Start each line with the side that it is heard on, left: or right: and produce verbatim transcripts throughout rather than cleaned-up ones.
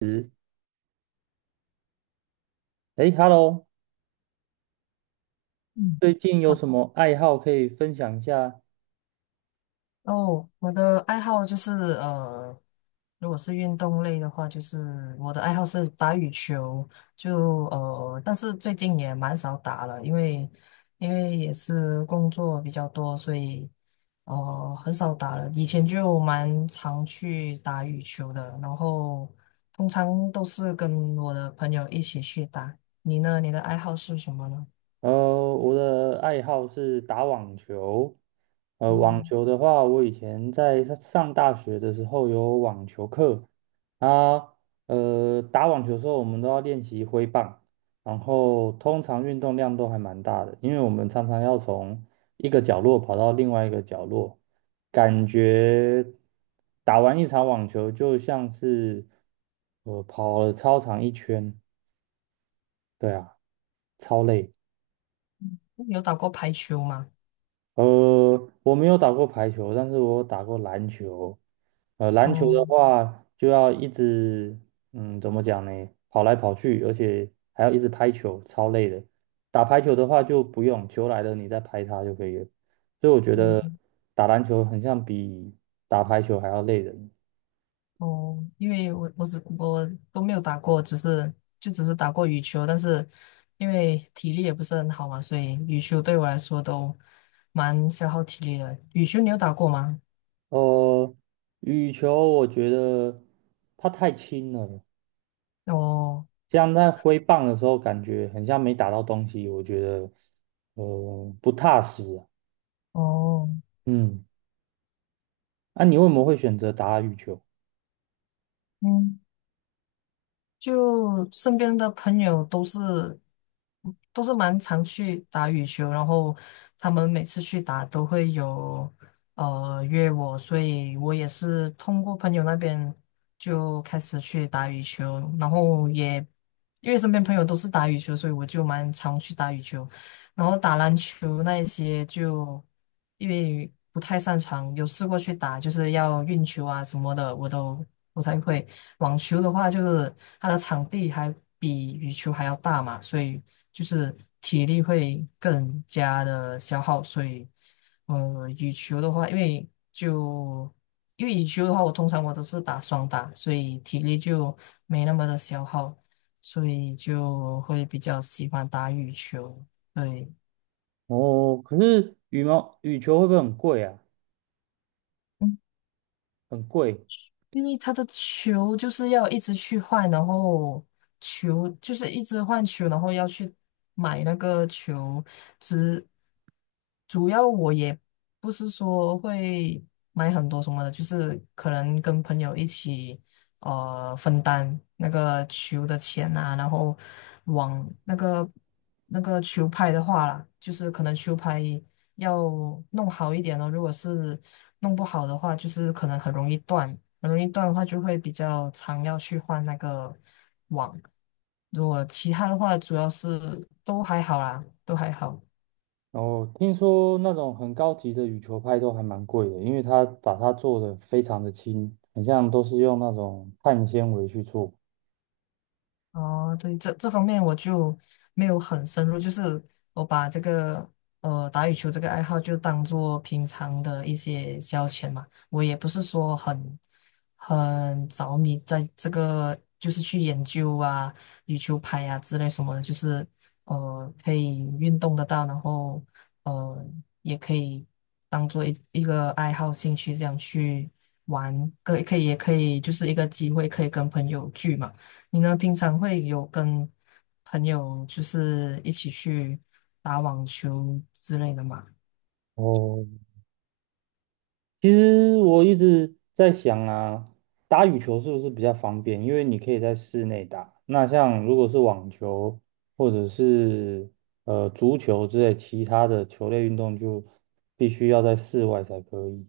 right: 哎， h e l l o。
left: 嗯，
right: 最近有
left: 好。
right: 什么爱好可以分享一下？
left: 哦，我的爱好就是呃，如果是运动类的话，就是我的爱好是打羽球，就呃，但是最近也蛮少打了，因为因为也是工作比较多，所以呃很少打了。以前就蛮常去打羽球的，然后通常都是跟我的朋友一起去打。你呢？你的爱好是什么呢？
right: 呃，我的爱好是打网球。呃，网
left: 嗯，
right: 球的话，我以前在上上大学的时候有网球课啊。呃，打网球的时候，我们都要练习挥棒，然后通常运动量都还蛮大的，因为我们常常要从一个角落跑到另外一个角落，感觉打完一场网球就像是呃跑了操场一圈。对啊，超累。
left: 有打过排球吗？
right: 呃，我没有打过排球，但是我打过篮球。呃，篮球
left: 哦。
right: 的话就要一直，嗯，怎么讲呢？跑来跑去，而且还要一直拍球，超累的。打排球的话就不用，球来了你再拍它就可以了。所以我觉得
left: 嗯。
right: 打篮球很像比打排球还要累人。
left: 哦，因为我我只我都没有打过，只是就只是打过羽球，但是因为体力也不是很好嘛，所以羽球对我来说都蛮消耗体力的。羽球你有打过吗？
right: 呃，羽球我觉得它太轻了，
left: 哦
right: 这样在挥棒的时候，感觉很像没打到东西，我觉得呃不踏实啊。
left: 哦，
right: 嗯，那、你为什么会选择打羽球？
left: 嗯。就身边的朋友都是都是蛮常去打羽球，然后他们每次去打都会有呃约我，所以我也是通过朋友那边就开始去打羽球，然后也因为身边朋友都是打羽球，所以我就蛮常去打羽球。然后打篮球那一些就因为不太擅长，有试过去打，就是要运球啊什么的，我都不太会。网球的话，就是它的场地还比羽球还要大嘛，所以就是体力会更加的消耗。所以，呃，羽球的话，因为就因为羽球的话，我通常我都是打双打，所以体力就没那么的消耗，所以就会比较喜欢打羽球。对，
right: 哦，可是羽毛羽球会不会很贵啊？
left: 嗯
right: 很贵。
left: 因为他的球就是要一直去换，然后球就是一直换球，然后要去买那个球。只主要我也不是说会买很多什么的，就是可能跟朋友一起呃分担那个球的钱啊，然后往那个那个球拍的话啦，就是可能球拍。要弄好一点哦。如果是弄不好的话，就是可能很容易断，很容易断的话就会比较常要去换那个网。如果其他的话，主要是都还好啦，都还好。
right: 哦，听说那种很高级的羽球拍都还蛮贵的，因为它把它做的非常的轻，很像都是用那种碳纤维去做。
left: 哦，对，这这方面我就没有很深入，就是我把这个呃打羽球这个爱好就当做平常的一些消遣嘛，我也不是说很很着迷在这个，就是去研究啊羽球拍啊之类什么的，就是呃可以运动得到，然后呃也可以当做一一个爱好兴趣这样去玩，可以可以也可以就是一个机会可以跟朋友聚嘛。你呢，平常会有跟朋友就是一起去打网球之类的吗？
right: 哦，其实我一直在想啊，打羽球是不是比较方便？因为你可以在室内打。那像如果是网球或者是呃足球之类其他的球类运动，就必须要在室外才可以。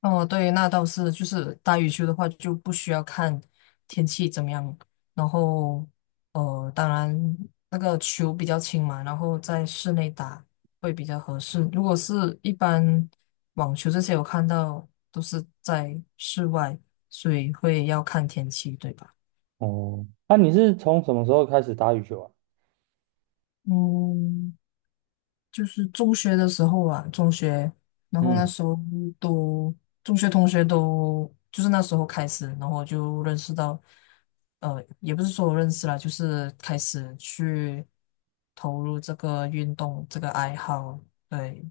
left: 哦，对，那倒是，就是打羽球的话就不需要看天气怎么样，然后呃，当然那个球比较轻嘛，然后在室内打会比较合适。如果是一般网球这些，我看到都是在室外，所以会要看天气，对吧？
right: 哦，那你是从什么时候开始打羽球啊？
left: 嗯，就是中学的时候啊，中学，然后那
right: 嗯，
left: 时候都中学同学都就是那时候开始，然后就认识到，呃，也不是说我认识了，就是开始去投入这个运动这个爱好，对，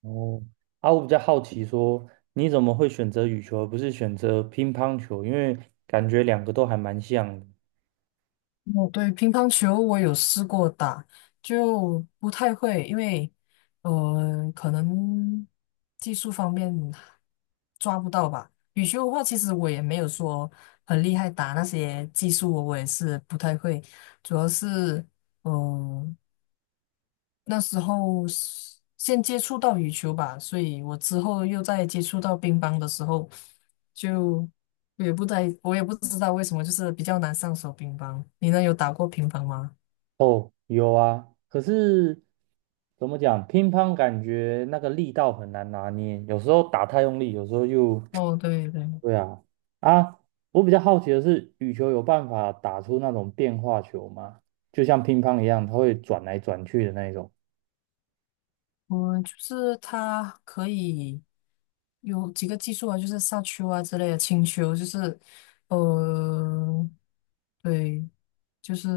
right: 哦，啊，我比较好奇说，你怎么会选择羽球而不是选择乒乓球？因为感觉两个都还蛮像的。
left: 哦，对，乒乓球我有试过打，就不太会，因为呃，可能技术方面抓不到吧。羽球的话，其实我也没有说很厉害，打那些技术我也是不太会，主要是嗯、呃那时候是先接触到羽球吧，所以我之后又在接触到乒乓的时候，就我也不在，我也不知道为什么，就是比较难上手乒乓。你呢，有打过乒乓吗？
right: 哦，有啊，可是怎么讲，乒乓感觉那个力道很难拿捏，有时候打太用力，有时候又，
left: 哦，对对，
right: 对啊。啊，我比较好奇的是，羽球有办法打出那种变化球吗？就像乒乓一样，它会转来转去的那一种。
left: 我就是它可以有几个技术啊，就是杀球啊之类的，轻球就是，呃，对，就是。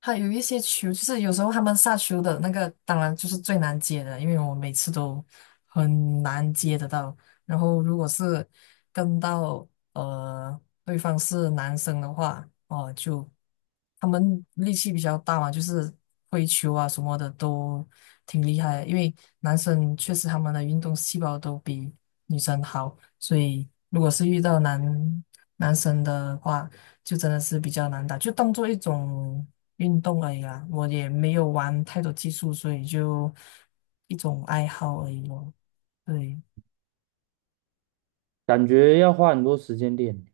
left: 还有一些球，就是有时候他们下球的那个，当然就是最难接的，因为我每次都很难接得到。然后如果是跟到呃对方是男生的话，哦、就他们力气比较大嘛，就是挥球啊什么的都挺厉害的，因为男生确实他们的运动细胞都比女生好，所以如果是遇到男男生的话，就真的是比较难打，就当做一种运动而已啦。我也没有玩太多技术，所以就一种爱好而已咯。对。
right: 感觉要花很多时间练。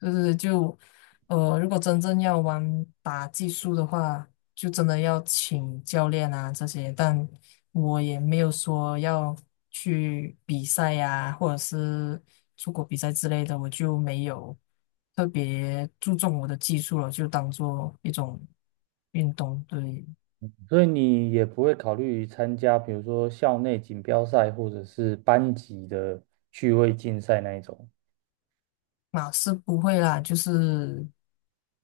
left: 就是就呃，如果真正要玩打技术的话，就真的要请教练啊这些。但我也没有说要去比赛呀、或者是出国比赛之类的，我就没有特别注重我的技术了，就当做一种运动，对。
right: 所以你也不会考虑参加，比如说校内锦标赛或者是班级的趣味竞赛那一种。
left: 马是不会啦，就是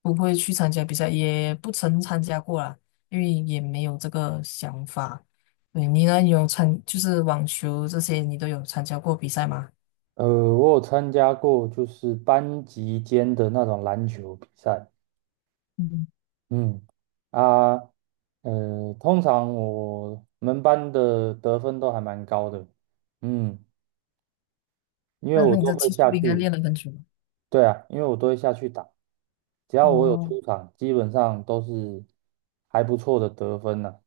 left: 不会去参加比赛，也不曾参加过啦，因为也没有这个想法。对，你呢？有参，就是网球这些，你都有参加过比赛吗？
right: 呃，我有参加过就是班级间的那种篮球比赛。
left: 嗯，
right: 嗯，啊，呃，通常我们班的得分都还蛮高的。嗯，因为
left: 那
right: 我
left: 那你
right: 都
left: 的
right: 会
left: 技术
right: 下
left: 不应该
right: 去。
left: 练了很久吧？
right: 对啊，因为我都会下去打，只要我有
left: 哦，
right: 出场，基本上都是还不错的得分呢。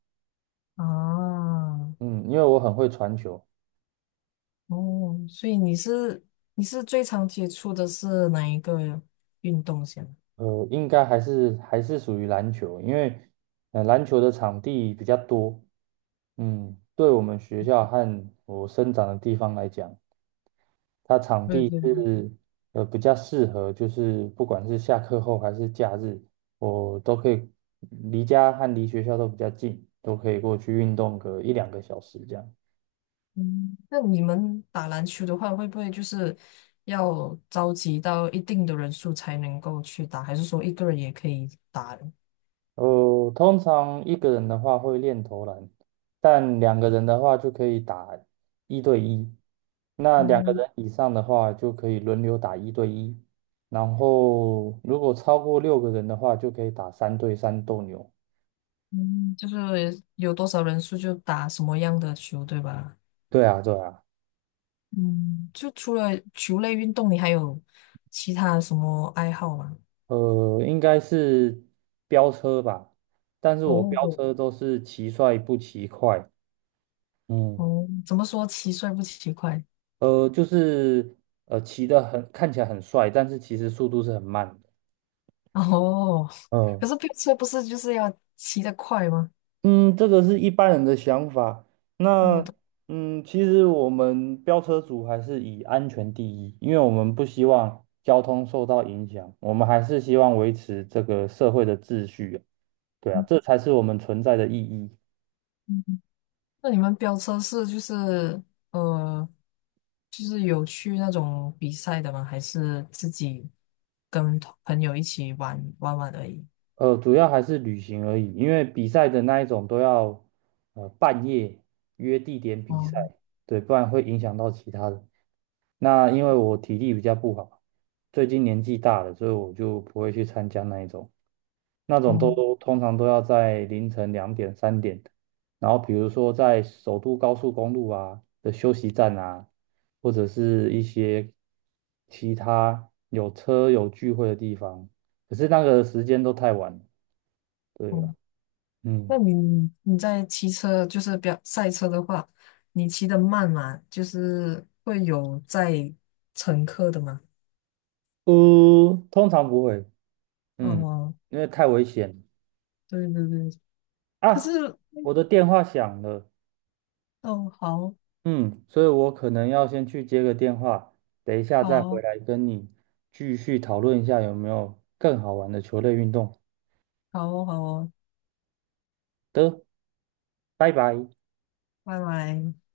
left: 啊，
right: 嗯，因为我很会传球。
left: 哦，所以你是你是最常接触的是哪一个运动先？
right: 呃，应该还是还是属于篮球，因为呃篮球的场地比较多。嗯，对我们学校和我生长的地方来讲，它场
left: 对
right: 地
left: 对，
right: 是呃比较适合，就是不管是下课后还是假日，我都可以离家和离学校都比较近，都可以过去运动个一两个小时这样。
left: 嗯，那你们打篮球的话，会不会就是要召集到一定的人数才能够去打，还是说一个人也可以打的？
right: 呃，通常一个人的话会练投篮，但两个人的话就可以打一对一。那两个
left: 哦，
right: 人以上的话就可以轮流打一对一，然后如果超过六个人的话，就可以打三对三斗牛。
left: 嗯，就是有多少人数就打什么样的球，对吧？
right: 对啊，对啊。
left: 嗯，就除了球类运动，你还有其他什么爱好吗？
right: 呃，应该是飙车吧，但是我飙
left: 哦
right: 车都是骑帅不骑快。嗯，
left: 哦，怎么说骑帅不骑快？
right: 呃，就是呃骑得很看起来很帅，但是其实速度是很慢的。
left: 哦，可
right: 嗯。
left: 是飙车不是就是要骑得快吗？
right: 嗯，这个是一般人的想法。
left: 我
right: 那
left: 的。
right: 嗯，其实我们飙车族还是以安全第一，因为我们不希望交通受到影响，我们还是希望维持这个社会的秩序啊。对啊，这才是我们存在的意义。
left: 那你们飙车是就是呃，就是有去那种比赛的吗？还是自己跟同朋友一起玩玩玩而已？
right: 呃，主要还是旅行而已，因为比赛的那一种都要呃半夜约地点比赛。
left: 哦
right: 对，不然会影响到其他人。那因为我体力比较不好，最近年纪大了，所以我就不会去参加那一种。那种
left: 哦
right: 都通常都要在凌晨两点、三点的，然后比如说在首都高速公路啊的休息站啊，或者是一些其他有车有聚会的地方，可是那个时间都太晚了。对
left: 哦，
right: 啊。
left: 那
right: 嗯，
left: 你你在骑车就是飙赛车的话，你骑得慢嘛，就是会有载乘客的吗？
right: 呃，通常不会。嗯，
left: 哦，
right: 因为太危险
left: 对对对，可是
right: 啊。我的电话响了。
left: 哦，好，
right: 嗯，所以我可能要先去接个电话，等一下再回
left: 好
right: 来跟你继续讨论一下有没有更好玩的球类运动
left: 好哦，好哦，
right: 的。拜拜。
left: 拜拜。